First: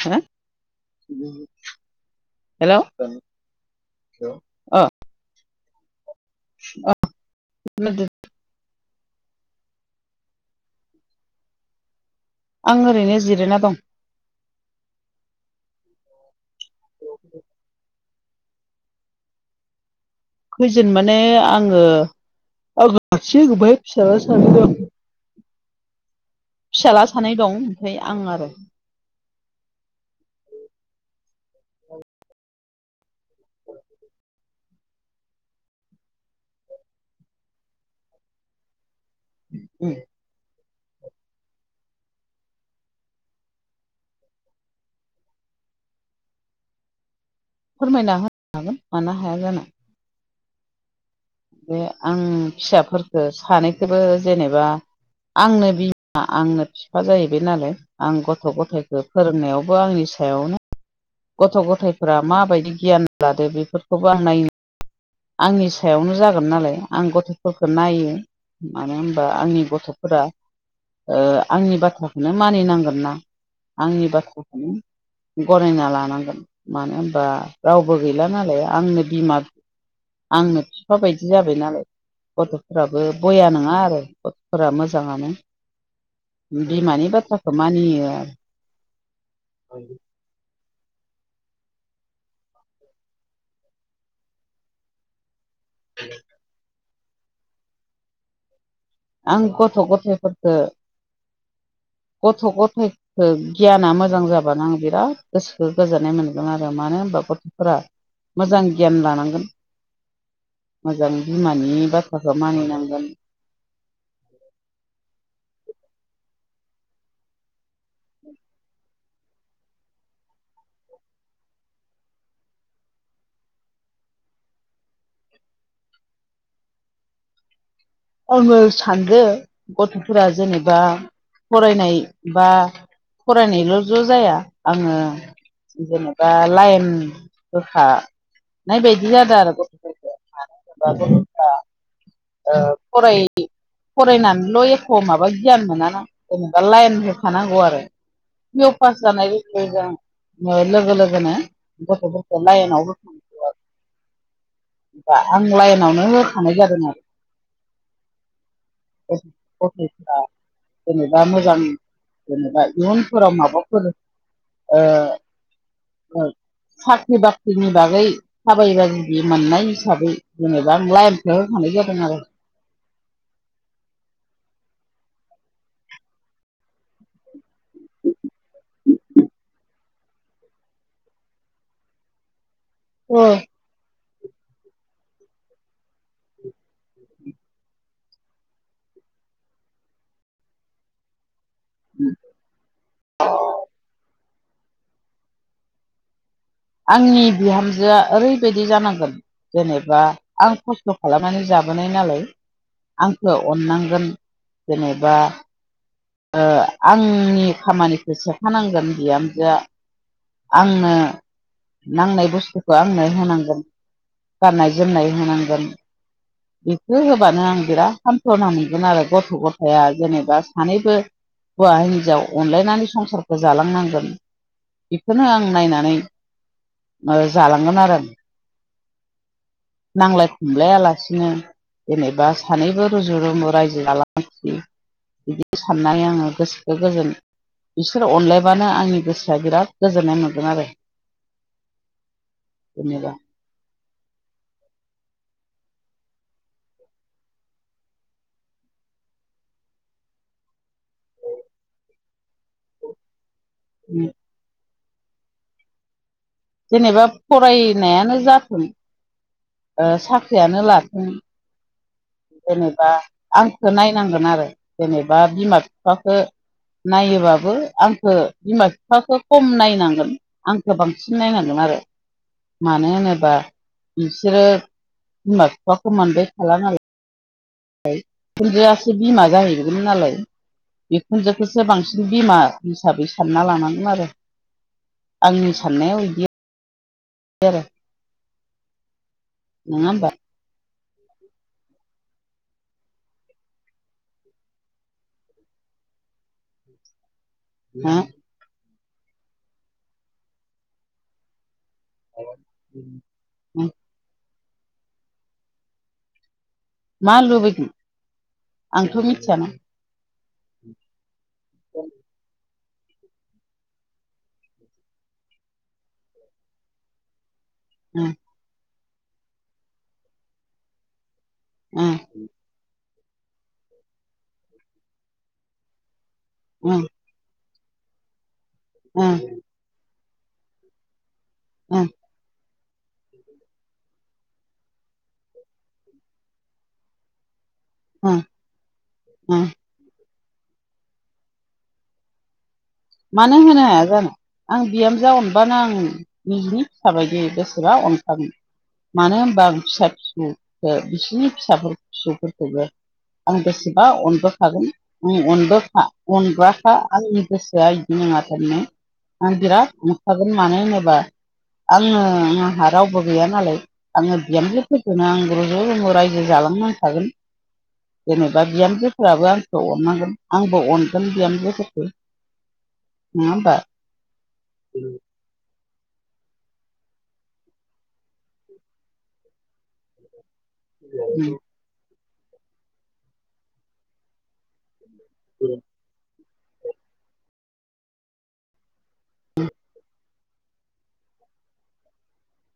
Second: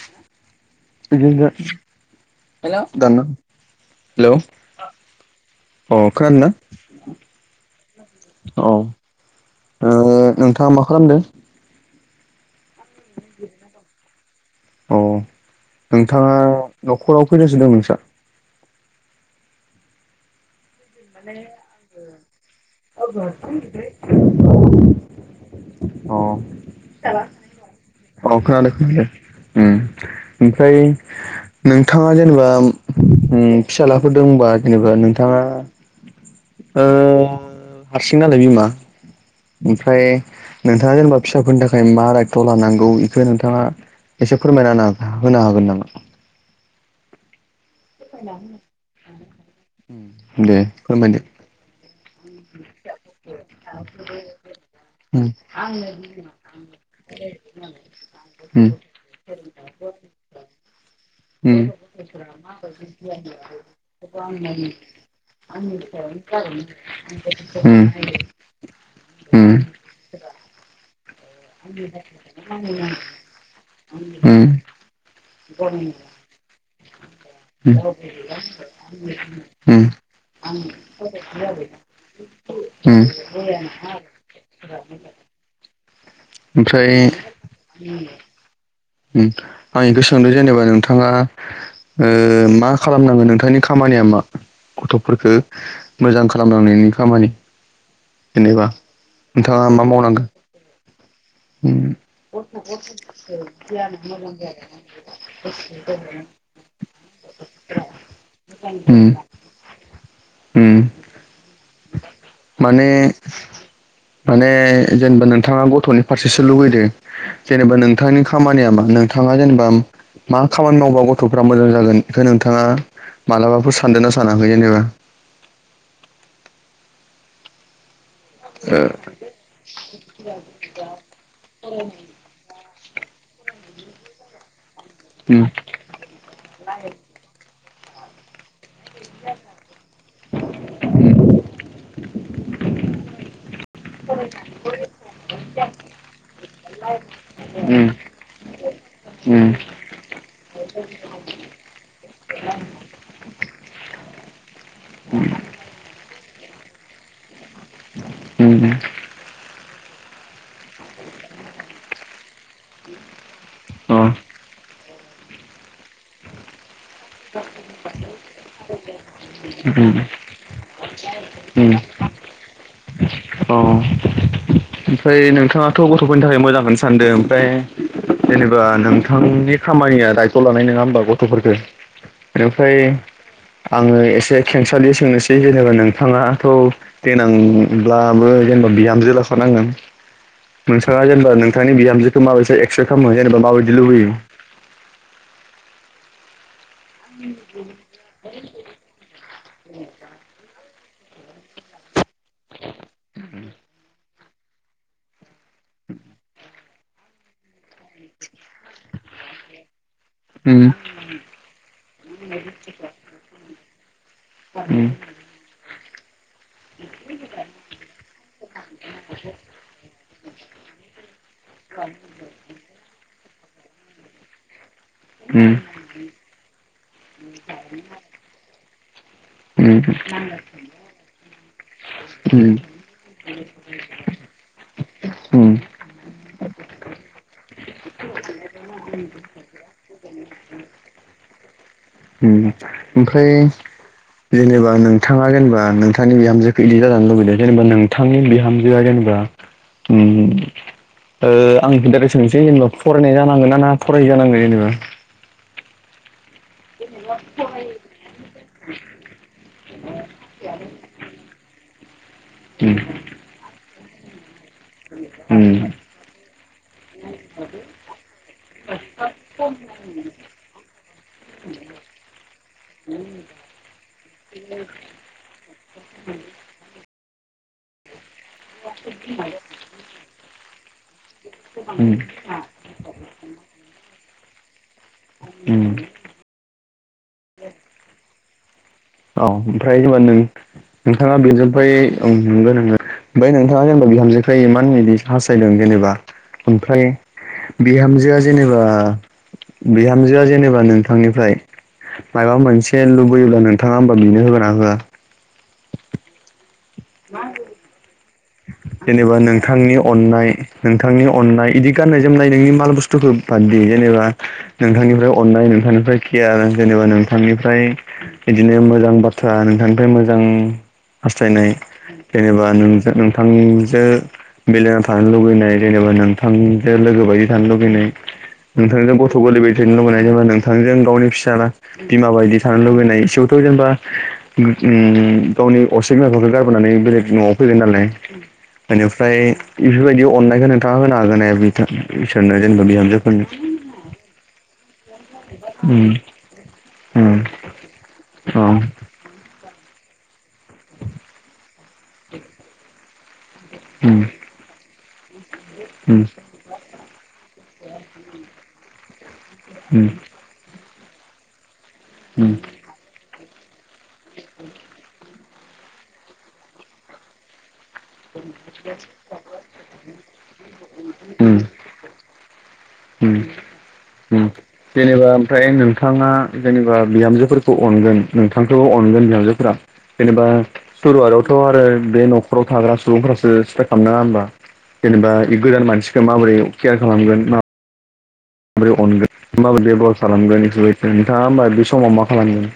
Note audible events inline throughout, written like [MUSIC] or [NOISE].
हा। बिदिनो हेलौ दाना हेलौ ओ। अ खोनादोंना अ ओ नोंथाङा मा खालामदों? आं ओरैनो जिरायना दं। अ नोंथाङा न'खराव फैनोसो दं नोंस्रा? खैजोन माने आङो [INAUDIBLE] आं हारसिं ओमफ्राय फिसाला अ सानै दं खोनादों फिसाला सानै दं खोनादों। ओमफ्राय आं आरो उम ओमफ्राय नोंथाङा जेनेबा उम फिसालाफोर दंबा जेनेबा नोंथाङा ओ हारसिं नालाय बिमा उम ओमफ्राय। नोंथाङा जेनेबा फिसाफोरनि थाखाय मा रायथ'ला नांगौ इखो नोंथाङा एसे फोरमायना होनो हागोन नामा? फोरमायना होनो हागोन मानो हाया जानो। दे फोरमायदो बे आं फिसाफोरफोरखौ सानैखबो जेनेबा उम आंनो बिमा आंनो बिफा जाहैबाय नालाय आं गथ' उम गथायखौ फोरोंनायाव बो आंनि सायावनो गथ' उम गथायफोरा माबायदि गियान लादो बेफोरखौबो आं नायनो आंनि सायावनो जागोन नालाय आं गथ'फोरखौ नायो मानो होनबा उम आंनि गथ'फोरा आंनि बाथ्राखौनो मानिनांगोनना आंनि उम बाथ्राखौनो गनायना लानांगोन मानो होनबा उम रावबो गैला नालाय आंनो बिमा उम आंनो बिफा बायदि जाबाय नालाय गथ'फोराबो उम बया नङा आरो गथ'फोरा मोजाङानो ओमफ्राय बिमानि बाथ्राखौ मानियो [UNINTELLIGIBLE] उम आं गोसोखांदों जेनेबा नोंथाङा ओ मा खालामनांगोन नोंथांनि खामानिया मा गथ'फोरखौ मोजां खालामलांनायनि खामानि जेनेबा आं नोंथाङा गथ' मा गथ' मावनांगो? फोरखो उम गथ' गथ'खो गियाना मोजां जाबा बानो आं बिराद गोसो गोजोननाय मोनगोन आरो मानो होनबा गथ'फोरा मोजां गियान उम लानांगोन उम मोजां बिमानि बाथ्राखौ माने मानिनांगोन माने जेनेबा नोंथां नोंथाङा गथ'नि फारसेसो लुुबैदो जेनेबा नोंथांनि खामानिया मा नोंथाङा जेनेबा मा खामानि मावबा गथ'फ्रा मोजां जागोन बेखायनो नोंथाङा मालाबाफोर सानदोंना सानाखै जेनेबा [INAUDIBLE] आङो ओ सानदो गथ'फोरा जेनेबा फरायनाय बा फरायनायल' ज' जाया आङो उम जेनेबा लाइन होखा नाय बायदि जादों आरो गथ'फोरखौ मानो होनोबा उम गथ'फोरा ओ फराय फरायनानैल' एख' माबा गियान मोनाना जेनेबा लाइन होखानांगौ आरो पिअ पास जानाय लोगो उम लोगो आं नो लोगो लोगोनो गथ'फोरखो लाइनाव होखा आं लाइनावनो होखानाय जादों आरो उम जेनेबा जेनेबा मोजां जेनेबा इयुनफोराव माबाफोर ओ अ ओ साख्रि बाख्रिनि बागै थाबायबा जुदि मोननाय उम हिसाबै जेनेबा आं लाइनखौ हो उम खानाय [UNINTELLIGIBLE] औ ओमफ्राय नोंथाङाथ' गथ'फोरनि थाखाय मोजांनो सानदों ओमफ्राय जेनेबा नोंथांनि खामानिया दायथ' लानाय नङा होमबा गथ'फोरफोरखो बेनिफ्राय आङो एस जे खेंसालि सोंनोसै जेनेबा नोंथाङाथ' देनां ब्लाबो जेनेबा बिहामजो लाखानांगोन नोंथाङा जेनेबा नों नोंथांनि बिहामजोखौ माबायसा एक्सेप खालामोे जेनेबा माबायदि लुबैयो आंनि बिहामजोआ ओरैबायदि जानांगोन जेनेबा आं खस्थ' खालामनानै जाबोनाय नालाय आंखौ अननांगोन जेनेबा ओ आंनि खामानिखौ सेख'नांगोन बिहामजोआ उम आंनो नांनाय बुस्थुखौ आंनो होनांगोन गाननाय उम जोमनाय होनांगोन बेखौ होबानो आं बिराद खान्थ'ना मोनगोन आरो गथ' गथाया जेनेबा सानैबो हुवा हिन्जाव अनलायनानै संसारखौ जालांनांगोन। बिखोनो आं उम नायनानै ओ जालांगोन आरो आं उम नांज्लाय खमलायालासिनो जेनेबा उम सानैबो रुजु रुमु रायजो [UNINTELLIGIBLE] उम बिदि साननाय आङो गोसोखो गोजोन बिसोर अनलायबानो आंनि गोसोआ बिराद गोजोननाय मोनगोन आरो ओम जेनेबा ओमफ्राय जेनेबा नोंथाङा जेनेबा नोंथांनि बिहामजोखौ इदि जानो लुुबैदों जेनेबा नोंथांनि बिहामजोआ जेनेबा आंडेट सोंसै जेनेबा फरायनाय जानांगोन ना [UNINTELLIGIBLE] ना फरायि जानांगोन जेनेबा जेनेबा फरायनायानो जाथों। साख्रियानो लाथों उम जेनेबा आंखौ नायनांगोन आरो जेनेबा बिमा उम बिफाखौ नायोबाबो आंखौ बिमा बिफाखौ खम नायनांगोन आंखौ बांसिन नायनांगोन आरो मानो होनोबा नोंसोरो बिमा बिफाखौ मोनबाय थाया नालाय बिखुनजायासो बिमा जाहैदों नालाय बिखुनजोखौसो उम बांसिन बिमा हिसाबै सानना लानांगोन आरो आंनि उम साननाया बिदि [UNINTELLIGIBLE] औ ओमफ्राय नङा जेनेबा होमबा नोंथाङा बेजोंफ्राय औ नंगोन नोङो ओमफ्राय नोंथाङा जेनेबा बिहामजोफ्राय इमान बिदि हास्थायदों जेनेबा ओमफ्राय हो बिहामजोआ जेनेबा बिहामजोआ जेनेबा नोंथांनिफ्राय माबा मोनसे लुबैयोब्ला नों [INAUDIBLE] मा आंथ' जेनेबा मिथियाना नोंथांनि अननाय नोंथांनि अननाय बिदि गाननाय जोमनाय नोंनि माल बुस्थु बादि जेनेबा नोंथांनिफ्राय अननाय नोंथांनिफ्राय केयार जेनेबा नोंथांनिफ्राय ओमफ्राय बिदिनो मोजां बाथ्रा नोंथांनिफ्राय मोजां हास्थायनाय जेनेबा नोंथांजों बेलाव थानो लुबैनाय जेनेबा नोंथांजों लोगो बायदि थानो लै नोंथांजों गथ' गोरलै ब थनो लुबैनाय जेनबा नोंथांजों गावनि फिसा बिमा बायदि थानो लुबैनाय इथ' जेनेबा गावनि असे बिमााफोरखौ गारबोनानै बेलेग न'आव फै नाय बेनिफ्राय बेफोरबायदि अननायखौ नोंथाङा होनो हागोन बिसोरनो मानो होनो हाया जानो आं बिहामजो अनबानो आं उम निजिनि फिसा उम बायदि बेसेबा अनखागोन। औ मानो होनबा बिस फिसौ बिसिनि फिसाफोर फिसौफोरखौबो आं बेसेबा उम अनबोखागोन। आं अनबोखा उम अनग्राखा आंनि गोसोआ बिदि नङा थारनो। आं बिराद अनखागोन मानो होनोबा आङो उम आंहा रावबो गैयानो नालाय आङो बिहामजोफोरखौनो आं रजु रमु रायजो जालांनांखागोन। जेनेबा बिहामजोफोराबो आंखौ अननांगोन आंबो अनगोन उम बिहामजोफोरखौ नङा होमबा जेनेबा ओमफ्राय नोंथाङा जेनेबा बिहामजोफोरखौ अनगोन नोंथांथ' अनगोन बिहामजोफ जेनेबा सुरुवारआवथ' आरो बे न'खराव थाग्रा सुबुंफोरासो सिथा खालामनाङा होमबा जेनेबा गोदान मानसिखौ माबोरै केयार खालामगोन। माबोरै अनगोन माबोरै डेभेलप खालामगोन एस बायदि नोंथाङा होमबा बे समाव मा खालामगोन।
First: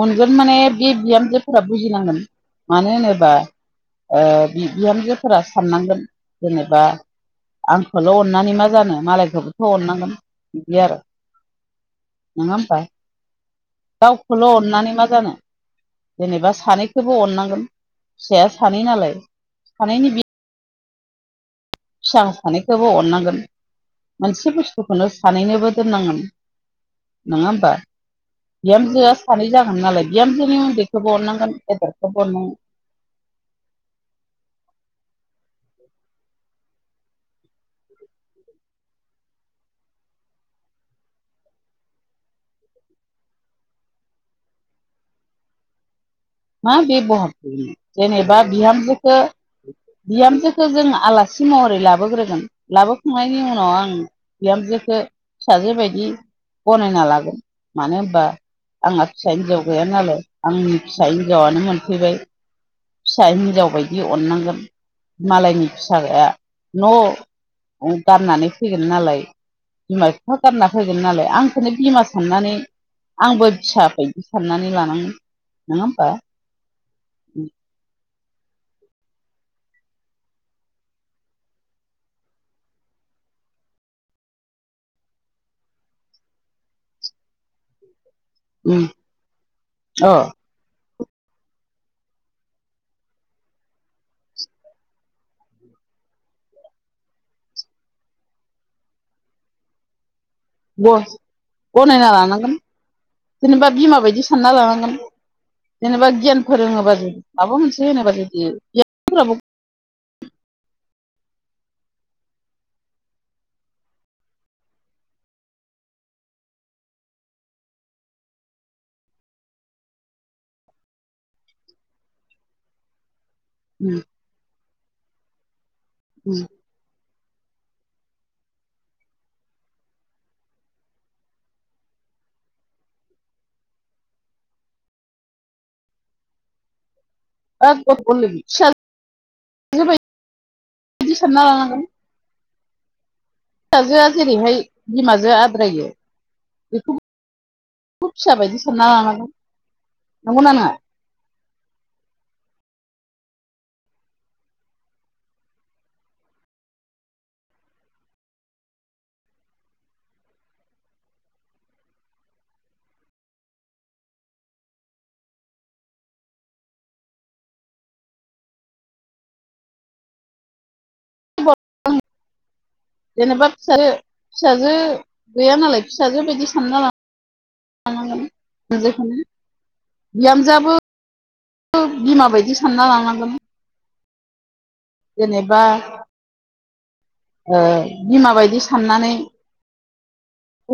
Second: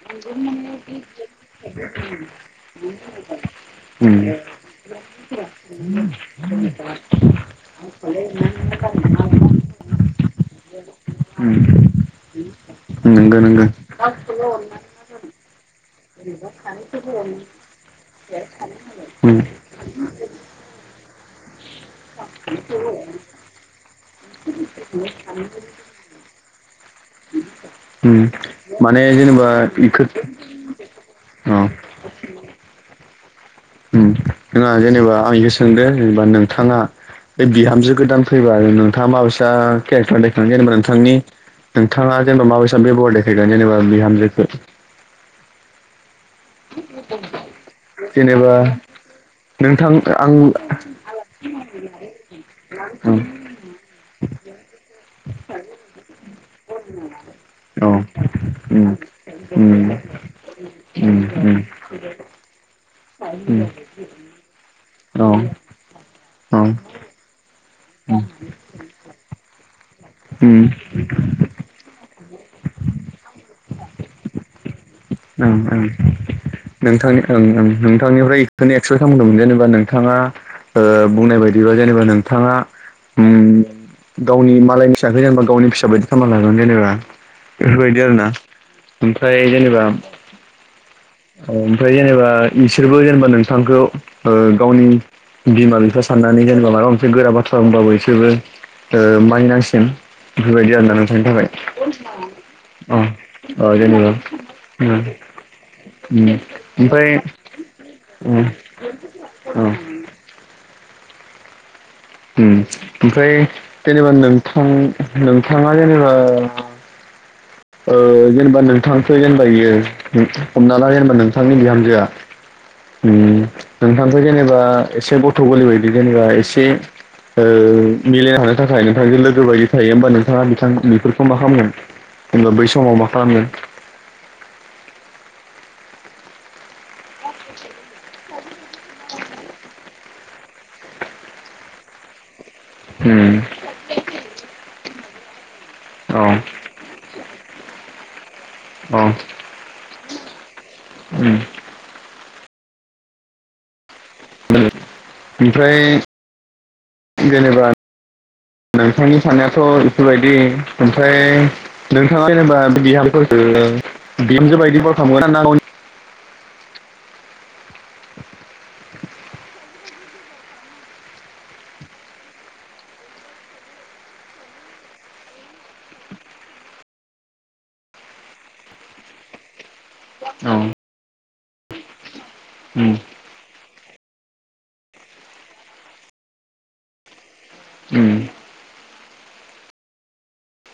अनगोन माने बे बिहामजोफोरा बुजिनांगोन मानो होनोबा उम बिहामजोफोरा साननांगोन जेनेबा आंखौल' अननानै मा जानो मालायखौबोथ' अननांगोन बिदि आरो नङा होमबा नंगौ नंगो नानै मा जानो? जेनेबा सानैखौबो अननांगोन फिसाया सानै नालाय उम सानैनि बि फिसा सानैखौबो अननांगोन मोनसे बुस्थुखौनो सानैनोबो दोननांगोन नङाम - बा उम माने बिहामजोआ जेनेबा सानै जागोन इखो नालाय अ बिहामजोनि उन्दैखौबो अननांगोन गेदेरखौबो अननांगोन नोंथाङा जेनेबा आंखौ सोंदों जेनेबा नोंथाङा बे बिहामजो गोदान फैबा नोंथाङा माबेसा केरेक्टार नायगोन जेनेबा नोंथांनि नोंथाङा जेनेबा माबेसेब बेबहार देखायगोन जेनेबा बिहामजोखौ मा बे बहत जेनेबा बिहामजोखौ नोंथां आं बिहामजोखौ जों आलासि महरै लाबोग्रोगोन उम लाबोखांनायनि उनाव आं बिहामजोखौ फिसाजो बादि गनायना लागोन औ मानो होनबा उम आंहा फिसा हिनजाव गैया उम नालाय आंनि फिसा उम उम हिनजावनो मोनफैबाय फिसा उम हिनजाव बायदि अननांगोन औ औ मालायनि फिसाया न' गारननानै फैगोन नालाय बिमा बिफा उम गारना फैगोन नालाय आंखौनो बिमा साननानै आंबो फिसा बायदि साननानै लानांगोन ओं ओं नङा होमबा? नोंथांनि ओं ओं ओं नोंथांनिफ्राय बेखौनो एक्सपेक्ट खालामदोंमोन जेनेबा नोंथाङा बुंनाय बायदिबा जेनेबा नोंथाङा उम गावनि मालायनि फिसाखो जेनेबा गावनि फिसा बायदि खालामामना लागोन जेनेबा बेफोरबायदि आरो ना ओमफ्राय जेनेबा अ ओमफ्राय जेनेबा इसोरबो जेनेबा नोंथांखौ ओ गावनि बिमा बिफा सान नानै जेनेबा माबा मोनसे गोरा बाथ्रा बुंबाबो ओ बिसोरबो मानिनांसिगोन बेफोरबायदि आरोना नोंथांनि थाखाय गनायना लानांगोन अ औ जेनबा जेनबा गियान फोरोङोबा जुदि माबा अ मोनसे अ [UNINTELLIGIBLE] ओम ओमफ्राय जेनेबा नोंथां नोंथाङा जेनेबा [INAUDIBLE] ओ जेनेबा नोंथांखौ जेनेबा बियो हमना ला जेनेबा नोंथांनि बिहामजोआ नोंथांथ' जेनेबा एसे गथ' गोलै बायदि जेनेबा एसे ओ मिलायनो हानो थाखाय नोंथांजों लोगो बायदि थायो होमबा नोंथाङा बिथां बेफोरखौ मा खालामगोन होनबा बै समाव मा खालामदों [UNINTELLIGIBLE] बिदि सानना लानांगौ ओम फिसाजोआ जेरैहाय बिमाजों आद्रायो औ बेखौ फिसा बायदि सानना औ लानांगोन नंगौना नङा ओम ओमफ्राय जेनेबा नोंथांनि साननायाथ' बेफोरबायदि ओमफ्राय नोंथाङा जेनेबा बिहामखौ [UNINTELLIGIBLE] [INAUDIBLE] [UNINTELLIGIBLE] जेनेबा फिसाजो फिसाजो गैया नालाय फिसाजो बिदि सानना [UNINTELLIGIBLE] [UNINTELLIGIBLE] औ बिहामजोआाबो बिमा बायदि सानना उम लानांगोन जेनेबा ओ उम बिमा बायदि साननानै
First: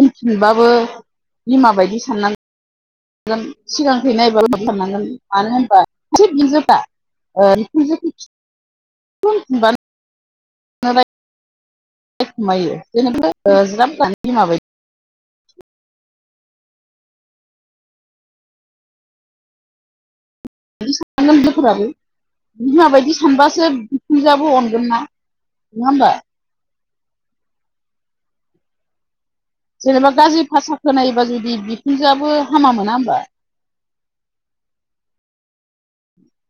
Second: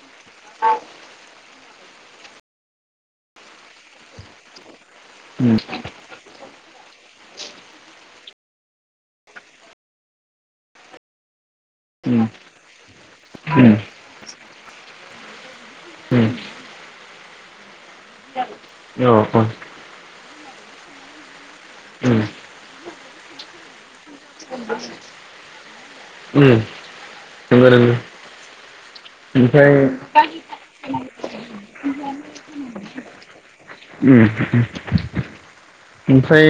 उफिनबाबो बिमा बायदि साननानै [INAUDIBLE] [INAUDIBLE] उम [INAUDIBLE] औ उम [INAUDIBLE] बिमाबायदि सानबासो बिखुनजोयाबो अनगोन ना नङा होमबा? ओम नंगौ नंगौ। ओमफ्राय जेनेबा गाज्रि भाषा खोनायोबा जुदि बिखुनजोआबो हामा मोना होमबा? ओम ओमफ्राय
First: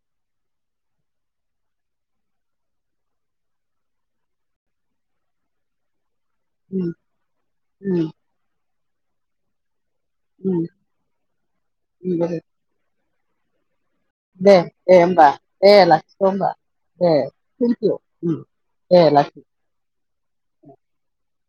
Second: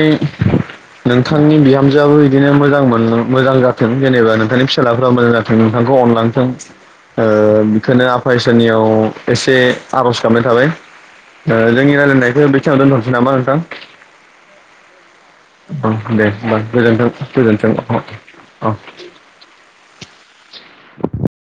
नोंथांनि बिहामजोआबो बिदिनो मोजां मोन मोजां जाथों जेनेबा नोंथांनि फिसालाफ्राबो मोजां जाथों नोंथांखौ अनलां थों उम ओ उम बेखौनो आफा इसोरनियाव एसे आर'ज गाबनाय उम थाबाय ओ जोंनि नंगौ रायलायनायखौ बेखिनियावनो दोनथ'नोसै नामा नोंथां? दे दे होमबा। दे औ लाखिथ' दे होमबा गोजोनथों दे गोजोनथों थेंकिइउ उ अ अ दे लाखि। [INAUDIBLE]